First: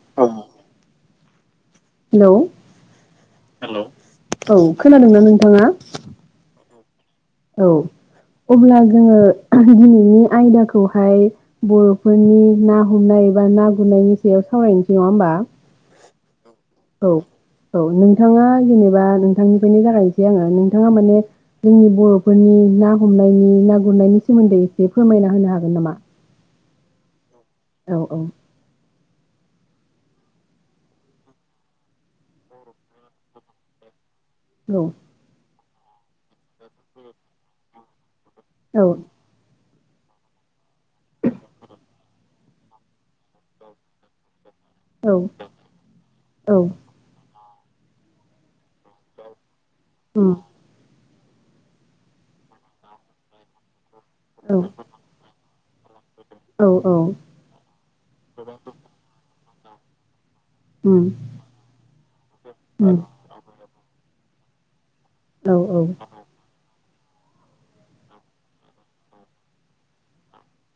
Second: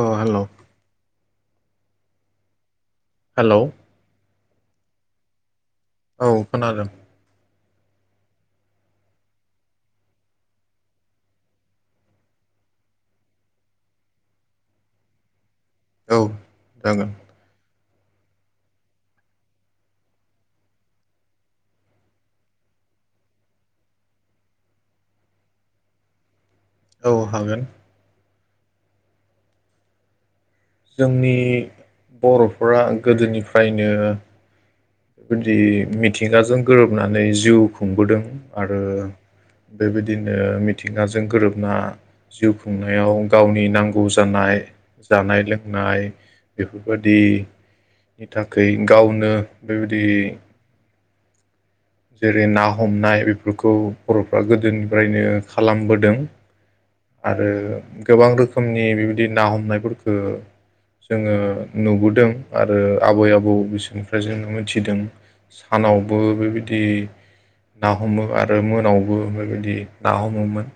अ हेल' hello hello औ खोनादोंना नोंथाङा? औ खोनादों। औ अब्ला जोङो दिनैनि आयदाखौहाय बर'फोरनि ना हमनाय बा ना गुरनायनि सायाव सावरायनोसै नङा होमबा? औ औ जागोन। औ नोंथाङा जेनेबा नोंथांनिफ्रायनो जागायनोसै आङो नोंथाङा माने जोंनि बर'फोरनि ना हमनायनि ना गुरनायनि सोमोन्दै एसे फोरमायना होनो हागोन नामा? औ हागोन औ औ जोंनि बर'फोरा गोदोनिफ्रायनो न' दि मिद मिथिगाजों गोरोबनानै जिउ खुंबोदों। आरो औ बेबायदिनो मिथिंगाजों गोरोबना जिउ खुंनायाव गावनि नांगौ जानाय। जानाय लोंनाय औ औ बेफोरबायदि नि थाखाय गावनो बेबायदि उम जेरै ना हमनाय बेफोरखौ बर'फ्रा औ गोदोनिफ्रायनो खालामबोदों औ औ आरो गोबां रोखोमनि बिबायदि ना हमनायफोरखौ उम जोङो नुबोदों आरो उम आबै आबौ बिसोरनिफ्राय जों मिथिदों औ औ सानावबो बेबायदि ना हमो आरो मोनायावबो बेबायदि ना हमोमोन।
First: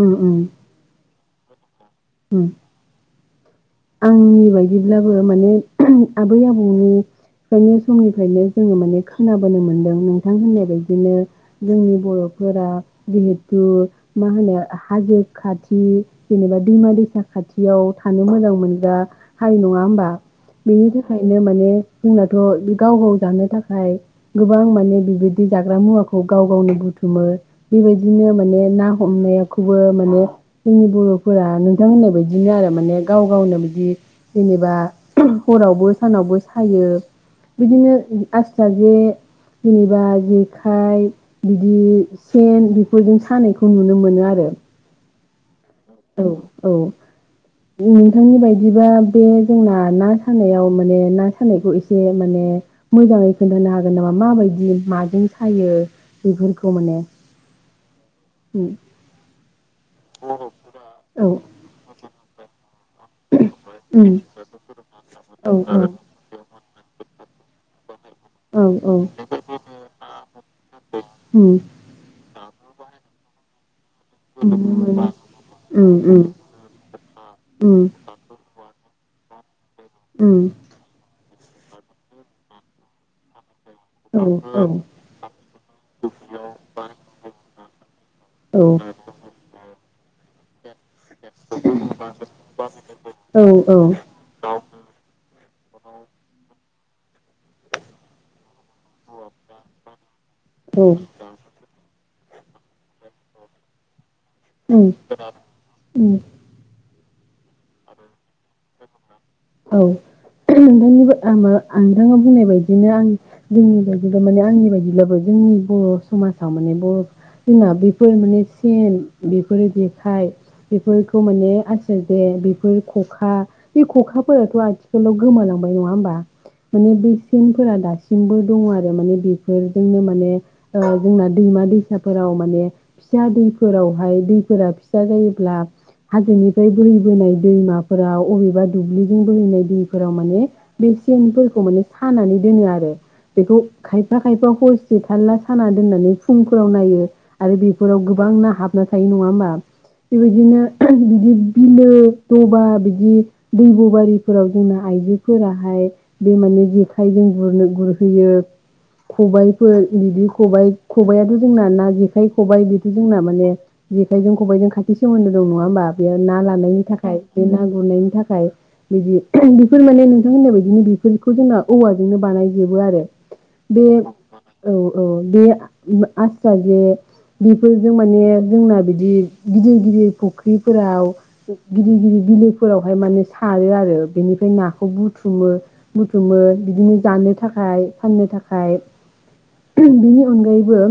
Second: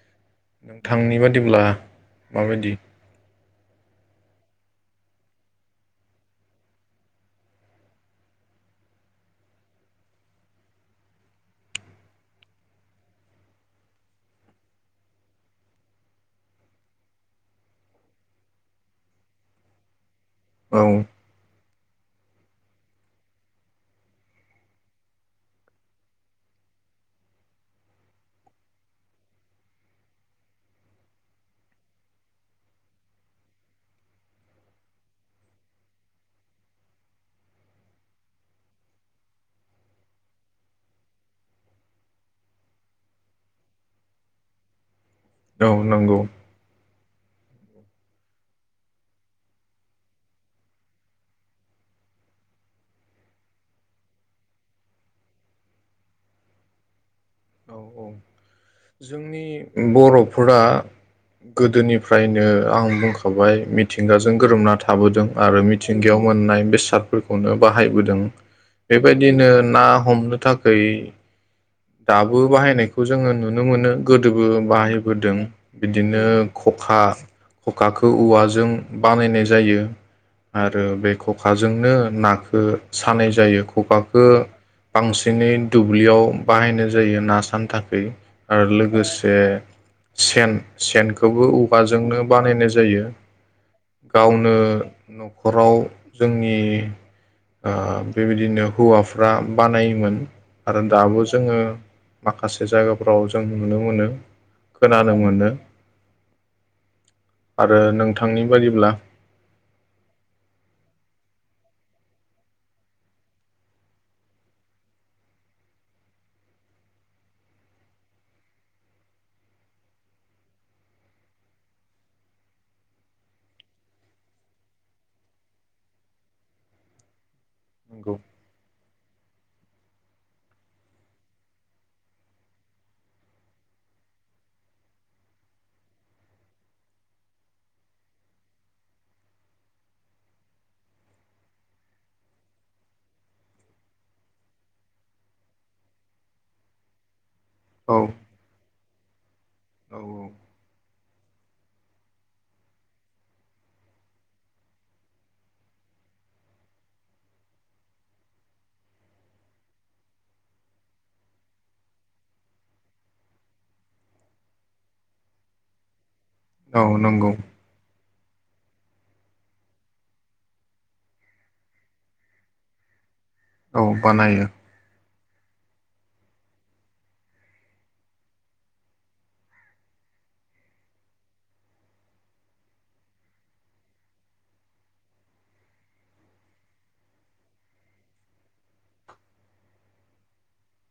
उम उम नोंथांनि बा बिदिब्ला उम माबायदि आंनि बायदिब्लाबो माने आबै आबौनिफ्रायनो समनिफ्रायनो जोङो माने खोनाबोनो मोनदों नोंथां होननाय बायदिनो जोंनि बर'फोरा जिहेथु मा होनो हाजो खाथि जेनेबा दैमा दैसा खाथियाव थानो मोजां मोन। मोनग्रा हारि नङा होमबा? औ बिनि थाखायनो माने। जोंनाथ' बे गाव गाव जानो थाखाय गोबां माने बेबायदि जाग्रा मुवाखौ गाव गावनो बुथुमो बेबायदिनो माने ना हमनायखौबो माने जोंनि बर'फोरा नोंथां होननाय बायदिनो आरो माने गाव गावनो बिदि जेनेबा हरावबो सानावबो सायो बिदिनो आसथ जे जेनेबा जेखाइ बिदि सेन बेफोरजों सानायखौ नुनो मोनो आरो। औ नंगौ। औ नोंथांनि बायदिबा बे जोंना ना सानायाव माने ना सानायखौ एसे माने मोजाङै खोन्थानो हागोन नामा माबायदि माजों सायो बेफोरखौ माने औ औ जोंनि बर'फोरा औ गोदोनि फ्रायनो आं बुंखाबाय उम मिथिंगाजों गोरोमना थाबोदों आरो औ मिथिंगायाव मोननाय बेसादफोरखौनो बाहाय बोदों औ औ बेबायदिनो ना हमनो थाखाय उम दाबो बाहायनायखौ जोङो नुनो मोनो गोदोबो नुनो मोनो बाहायबोदों उम बिदिनो खखा उम खखाखौ औवाजों बानायनाय जायो उम आरो बेखौ खखाजोंनो नाखो सानाय जायो औ खखाखो बांसिनै दुब्लियाव बाहायनाय जायो ना सानो थाखै आरो लोगोसे सेन सेनखौबो औवाजोंनो बानायनाय जायो औ औ गावनो न'खराव जोंनि ओ बेबायदिनो हौवाफ्रा बानायोमोन आरो औ दाबो जोङो माखासे जायगाफ्राव जों नुनो मोनो उम खोनानो मोनो उम आरो नोंथांनि बायदिब्ला औ नोंथांनिबा‌ आंबो आं नोंथाङा बुंनाय बायदिनो आं जोंनि बायदिब्ला माने आंनि बायदिब्लाबो जोंनि बर' समाजाव माने बर' जोंना बेफोर माने सेन बेफोरो जेखाय बेफोरखौ माने आसिर दे बेफोर खखा बे खखा फोराथ' आथिखालाव गोमालांबाय नङा होमबा माने बे सेनफोरा नंगौ दासिमबो दङ आरो माने बेफोरजोंनो माने ओ जोंना दैमा दैसाफोराव माने फिसा दैफोरावहाय दैफोरा फिसा जायोब्ला हाजोनिफ्राय बोहैबोनाय दैमाफोराव अबेबा दुब्लि बोहैनाय दैफोराव माने बे सेनफोरखौ माने सानानै दोनो आरो बेखौ खायफा खायफा हरसे थालला साना दोननानै फुंफोराव नायो आरो औ बेफोराव गोबां ना हाबनाय ना थायो नङा होमबा औ बेबायदिनो बिदि बिलो दबा बिदि दैबो बोरिफोराव जोंना आइजोफोराहाय बे माने जेखाइजों गुरनो गुरहैयो खबाइफोर बिदि खबाइ खबायाथ' जोंना ना जेखाइ खबाइ बेथ' जोंना माने जेखाइजों खबाइजों खाथि सोमोन्दो दं नङा होमबा बेयो ना लानायनि औ थाखाय नंगौ बे ना गुरनायनि थाखाय बिदि बेफोर माने नोंथां होननाय बायदिनो बेफोरखौ जोंना औवाजोंनो बानायजोबो आरो औ बे बानायो औ औ बे आस्रा जे बेफोरजों माने जोंना बिदि गिदिर गिदिर फुख्रिफोराव गिदिर गिदिर बिलोफोरावहाय माने सारो आरो बेनिफ्राय नाखौ बुथुमो बुथुमो बिदिनो जानो थाखाय फाननो थाखाय बेनि अनगायैबो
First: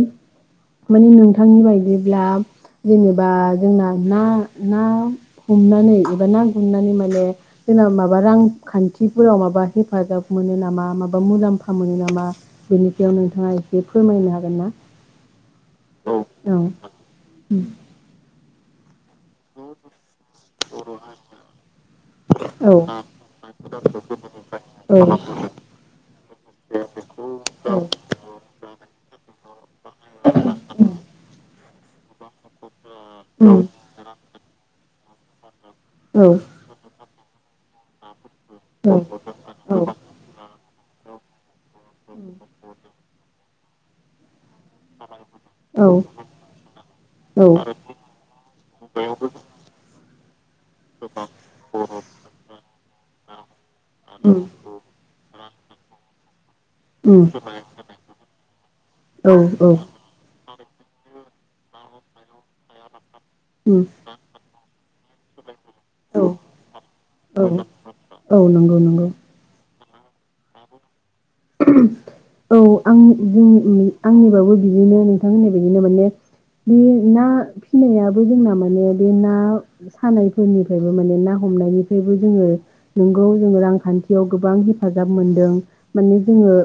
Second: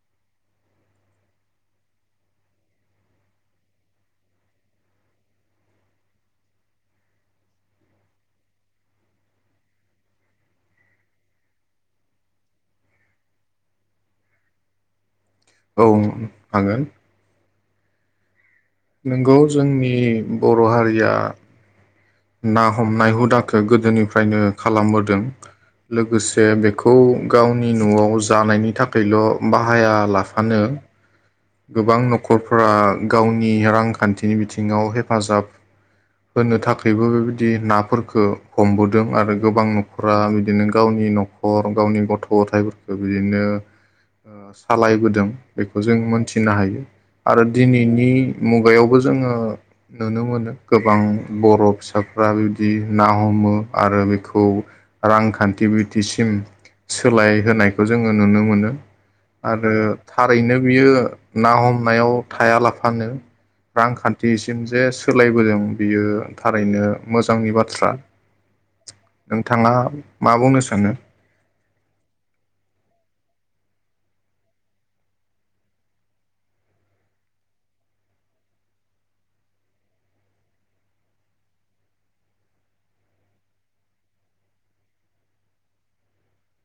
माने नोंथांनि बायदिब्ला जेनेबा जोंना ना ना हमनानै एबा ना गुरनानै माने जोंना माबा रांखान्थिफोराव माबा हेफाजाब मोनो नामा माबा मुलाम्फा मोनो नामा बेनि सायाव नोंथाङा एसे फोरमायनो हागोन ना औ ओं हागोन उम [unintelligible] नोंगौ जोंनि बर' हारिया ना औ हमनाय हुदाखो औ गोदोनिफ्रायनो खालामबोदों लोगोसे बेखौ गावनि न'आव जानायनि थाखायल' बाहाया लाफानो गोबां न'खरफोरा गावनि रांखान्थि नि बिथिङाव हेफाजाब होनो औ थाखायबो बिदि नाफोरफोरखौ हमबोदों आरो गोबां न'खरा बिदिनो गावनि न'खर गावनि गथ' गथाइफोरखौ बिदिनो ओ सालायबोदों बेखौ औ औ जों मोनथि फिनो हायो आरो औ औ दिनैनि मुगायावबो जोङो नुनो मोनो गोबां बर' फिसाफ्रा बिबदि ना हमो आरो उम बेखौ रांखान्थि बिथिसिम उम सोलायहोनायखौ जोङो नुनो मोनो औ आरो थारैनो बियो ना हमनायाव थाया लाफानो उम रांखान्थिसिम जे सोलायबोदों बियो औ थारैनो मोजांनि औ बाथ्रा औ नंगौ नंगौ नोंथाङा मा बुंनो सानो औ आं जों आंनिबाबो बिदिनो नोंथां होननाय बदिनो माने बे ना फिनायाबो जोंना माने बे ना सानायफोरनिफ्रायबो माने ना हमनायनिफ्रायबो जोङो नोंगौ जोङो रांखान्थियाव गोबां हेफाजाब मोनदों माने जोङो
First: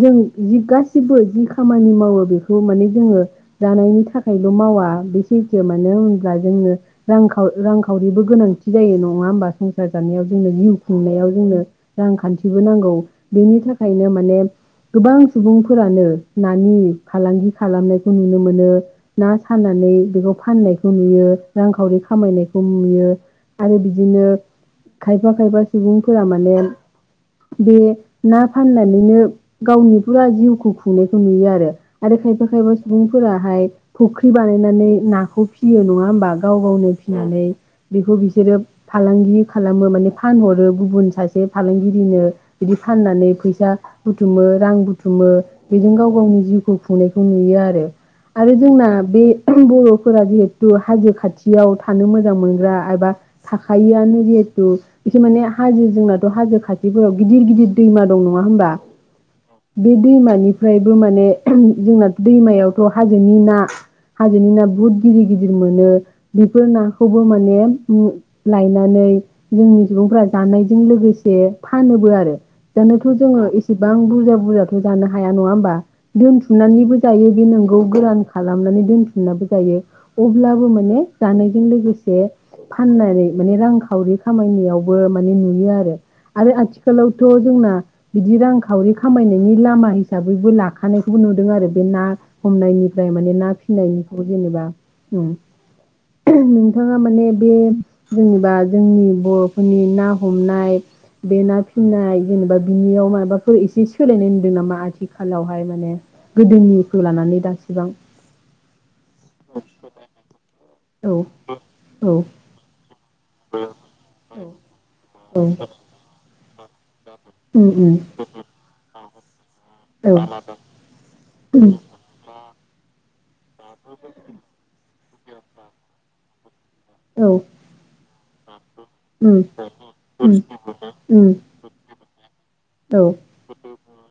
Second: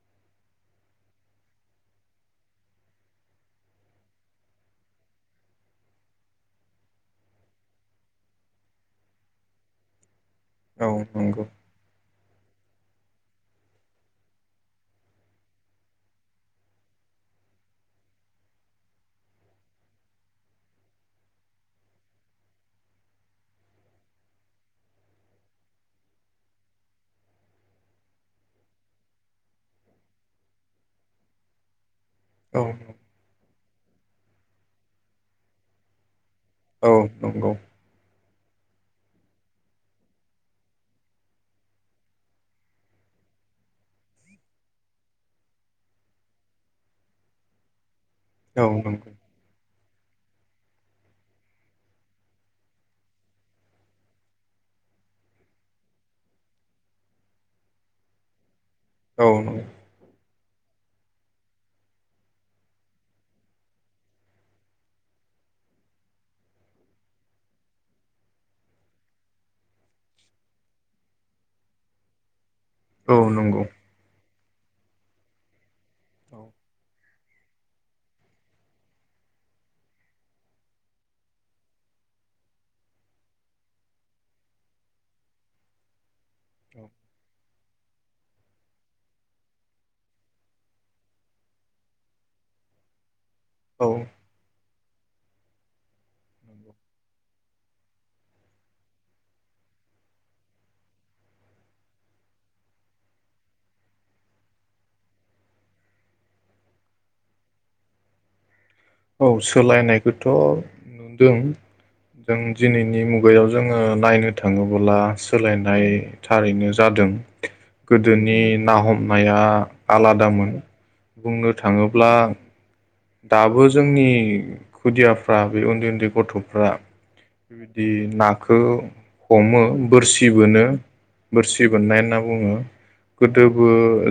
जों जि गासिबो जि खामानि मावो बेखौ माने जोङो जानायनि थाखायल' मावा बे सैथो मानो होनबा जोङो रांखाव रांखावरिबो गोनांथि जायो नङा होनबा संसार जानायाव जोंनो जिउ औ खुंनायाव नंगौ जोंनो रांखान्थि नांगौ बेनि थाखायनो माने गोबां सुबुंफोरानो नानि फालांगि खालामनायखौ नुनो मोनो ना सानानै बेखौ फाननायखौ नुयो रांखावरि खामायनायखौ नुयो आरो बिदिनो खायफा खायफा सुबुंफोरा माने बे ना फाननानैनो गावनि फुरा जिउखौ खुंनायखौ नुयो आरो आरो खायफा औ खायफा सुबुंफोरा हाय फुख्रि बानायनानै नाखौ फियो नङा होमबा गाव गावनो औ फिनानै नंगौ बेखौ बि बिसोरो फालांगि खालामो माने फानहरो गुबुन सासे फालांगिरिनो बिदि फाननानै फैसा बुथुमो रां बुथुमो बेजों गाव गावनि जिउखौ खुंनायखौ नुयो आरो आरो औ जोंना नंगौ बे बर'फोरा जिहेथु हाजो खाथियाव थानो मोजां मोनग्रा एबा थाखायोआनो जिहेथु बेसोर माने हाजो जोंनाथ' हाजो खाथिफोराव गिदिर गिदिर दैमा दं नङा होमबा औ नंगौ बे दैमानि बेफोरबादि माने जोंनाथ' दैमायावथ' हाजोनि ना हाजोनि ना बहुत गिदिर गिदिर मोनो बेफोर नाखौबो माने लायनानै जोंनि सुबुंफोरा जानायजों लोगोसे फानोबो बो आरो जानोथ' औ जोङो नंगौ इसेबां बुरजा बुरजाथ' जानो हाया नङा होनबा दोनथुमनानैबो जायो नोंगौ गोरान खालामनानै दोनथुमनाबो जायो अब्लाबो माने जानायजों लोगोसे फाननानै माने रांखावरि खामायनायावबो माने नुयो आरो आरो आथिखाल आथिखालावथ' जोंना बिदि रांखावरि खामायनायनि लामा हिसाबैबो लाखानायखौबो नुदों आरो बे ना हमनायनिफ्राय माने ना औ फिनायनिखौ जेनेबा उम [unintelligible] नोंथाङा माने बे जेनेबा जोंनि बर'फोरनि ना हमनाय बे ना फिनाय जेनेबा बिनियाव माबाफोर एसे सोलायनाय होनदों नामा आथिखालावहाय माने गोदोनिखौ लानानै दासिबां औ सोलायनायखौथ' औ नुदों औ जों दिनैनि मुगा बैयाव जोङो नायनो औ थाङोबोला सोलायनाय थारैनो जादों उम उम गोदोनि ना हमनाया औ आलादामोन बुंनो उम थाङोब्ला दाबो जोंनि खुदिया फ्रा बे उन्दै उन्दै गथ'फ्रा औ बिबायदि नाखौ उम हमो बोरसि उम बोनो उम बोरसि बोननाय होनना बुङो औ गोदोबो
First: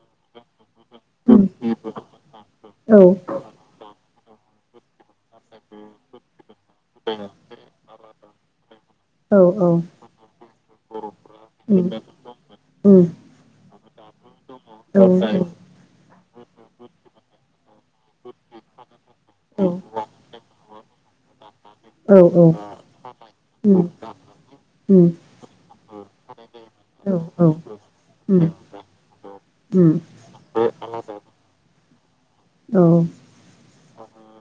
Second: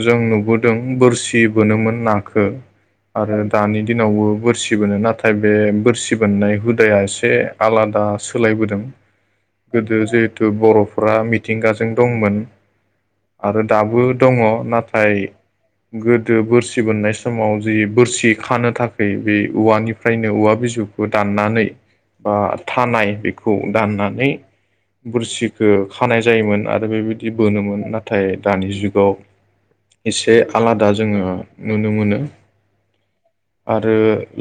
जों नुबोदों बोरसि उम औ बोनोमोन नाखो आरो नावबो बोरसि बोनो नाथ थाय बे बोरसि बोननाय हुदाया एसे आलादा सोलायबोदों औ उम गोदो जिहेथु बर' फ्रा मिथिंगाजों दंमोन उम आरो दाबो दङ औ उम नाथाय गोदो बोरसि बोननाय समाव जि बोरसि खानो थाखाय बे उम औवानिफ्रायनो औवा बिजौखौ दाननानै औ उम बा थानाय बे खौ दान्नानै बुरसिखो खानाय जायोमोन आरो बेबायदि बोनोमोन नाथाय दानि जुगाव उम एसे आलादा जोङो नुनो मोनो औ औ आरो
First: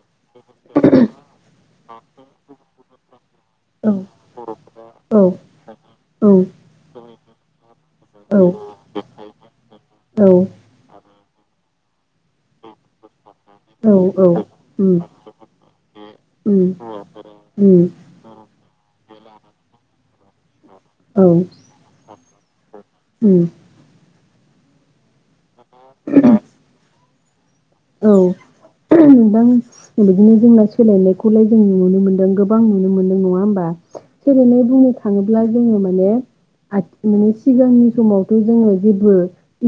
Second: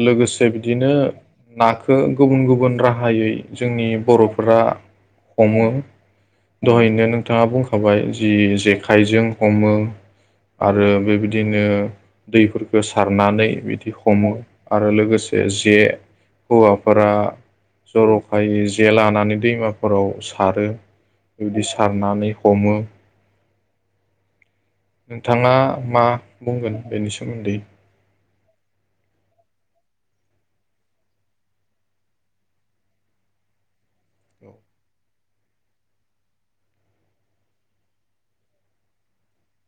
लोगोसे बिदिनो नाखो गुबुन गुबुन राहायै औ औ जोंनि बर'फोरा उम उम हमो उम दहायनो नोंथाङा बुंखाबाय जि जेखाइजों हमो आरो बेबिदिनो दैफोरखो सारनानै बि बिदि हमो आरो लोगोसे जे हौवाफोरा जर'खायै जे लानानै दैमाफोराव सारो औ बेबायदि सारनानै हमो उम [inaudible] नोंथांङा मा बुंगोन बेनिसिम सोमोन्दै औ नोंदां बिदिनो जोंना सोलायनायखौलाय जोंनो नुनो मोनदों गोबां नुनो मोनदों। नङा होमबा? सोलायनाय बुंनो थाङो थाङोब्ला जोङो माने माने सिगांनि समावथ' जोङो जेबो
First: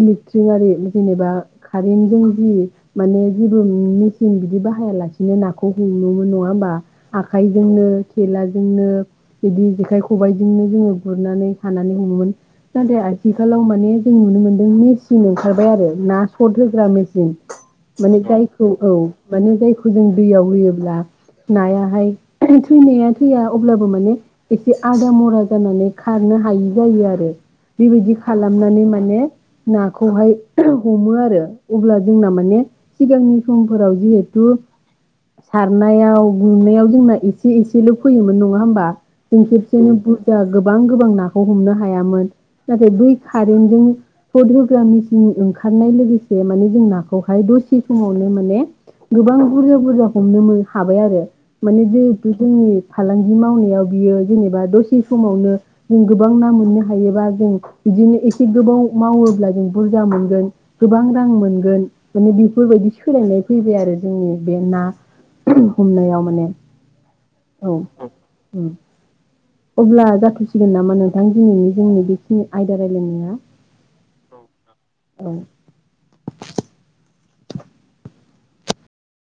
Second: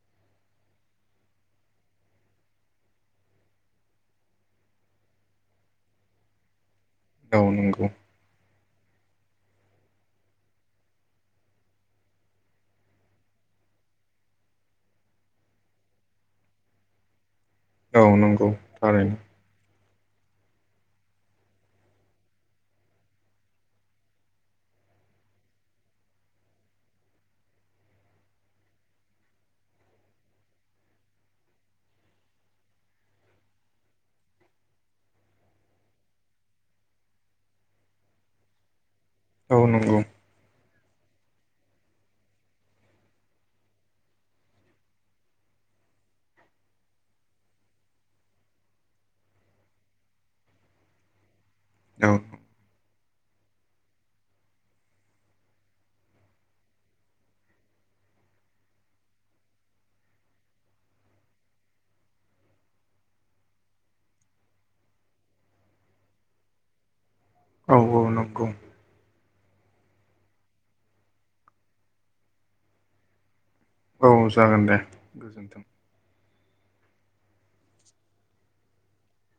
इलेक्ट्रिक आरि जेनेबा कारेन्टजों जि माने जेबो मेचन बिदि बाहायालासिनो नाखौ हमोमोन नङा होमबा औ आखाइजोंनो नंगौ थेलाजोंनो बिदि जेखाइ खबाइजोंनो जोङो गुरनानै खानानै हमोमोन नाथाय आथिखालाव माने जों नुनो मोन्दों मेचिन ओंखारबाय आरो ना सर्ट होग्रा मेचिन। औ माने नंगौ जायखौ औ थारैनो माने जायख जों दैयाव होयोब्ला नायाहाय थैनाया थैया अब्लाबो माने एसे आदा मरा जानानै खारनो हायि जायो आरो बेबायदि खालामनानै माने नाखौहाय हमो आरो अब्ला जोंना माने सिगांनि समफोराव जिहेथु सारनायाव गुरनायाव जोंना एसे एसेल फैयोमोन नङा होमबा जों औ खेबसेयैनो नंगौ बुरजा गोबां गोबां नाखौ हमनो हायामोन नाथाय बै कारेन्टजों सट होग्रा मिसिन ओंखारनाय लोगोसे माने जों नाखौहाय दस थि समावनो माने गोबां बुरजा बुरजा हमनो मो हाबाय आरो माने औ जेहेतु जोंनि फालांगि मावनायाव बियो जेनेबा दसे समावनो जों गोबां ना मोननो हायोबा जों बिदिनो एसे गोबाव मावोब्ला जों बुरजा मोनगोन गोबां रां मोनगोन माने बे बेफोरबायदि सोलायनाय फैबाय आरो जोंनि बे ना हमनायाव माने औ औ नंगौ उम अब्ला जाथ'सिगोन नामा नोंथां दिनैनि जोंनि बेखिनि आयदा रायलायनाया? औ जागोन दे औ गोजोनथों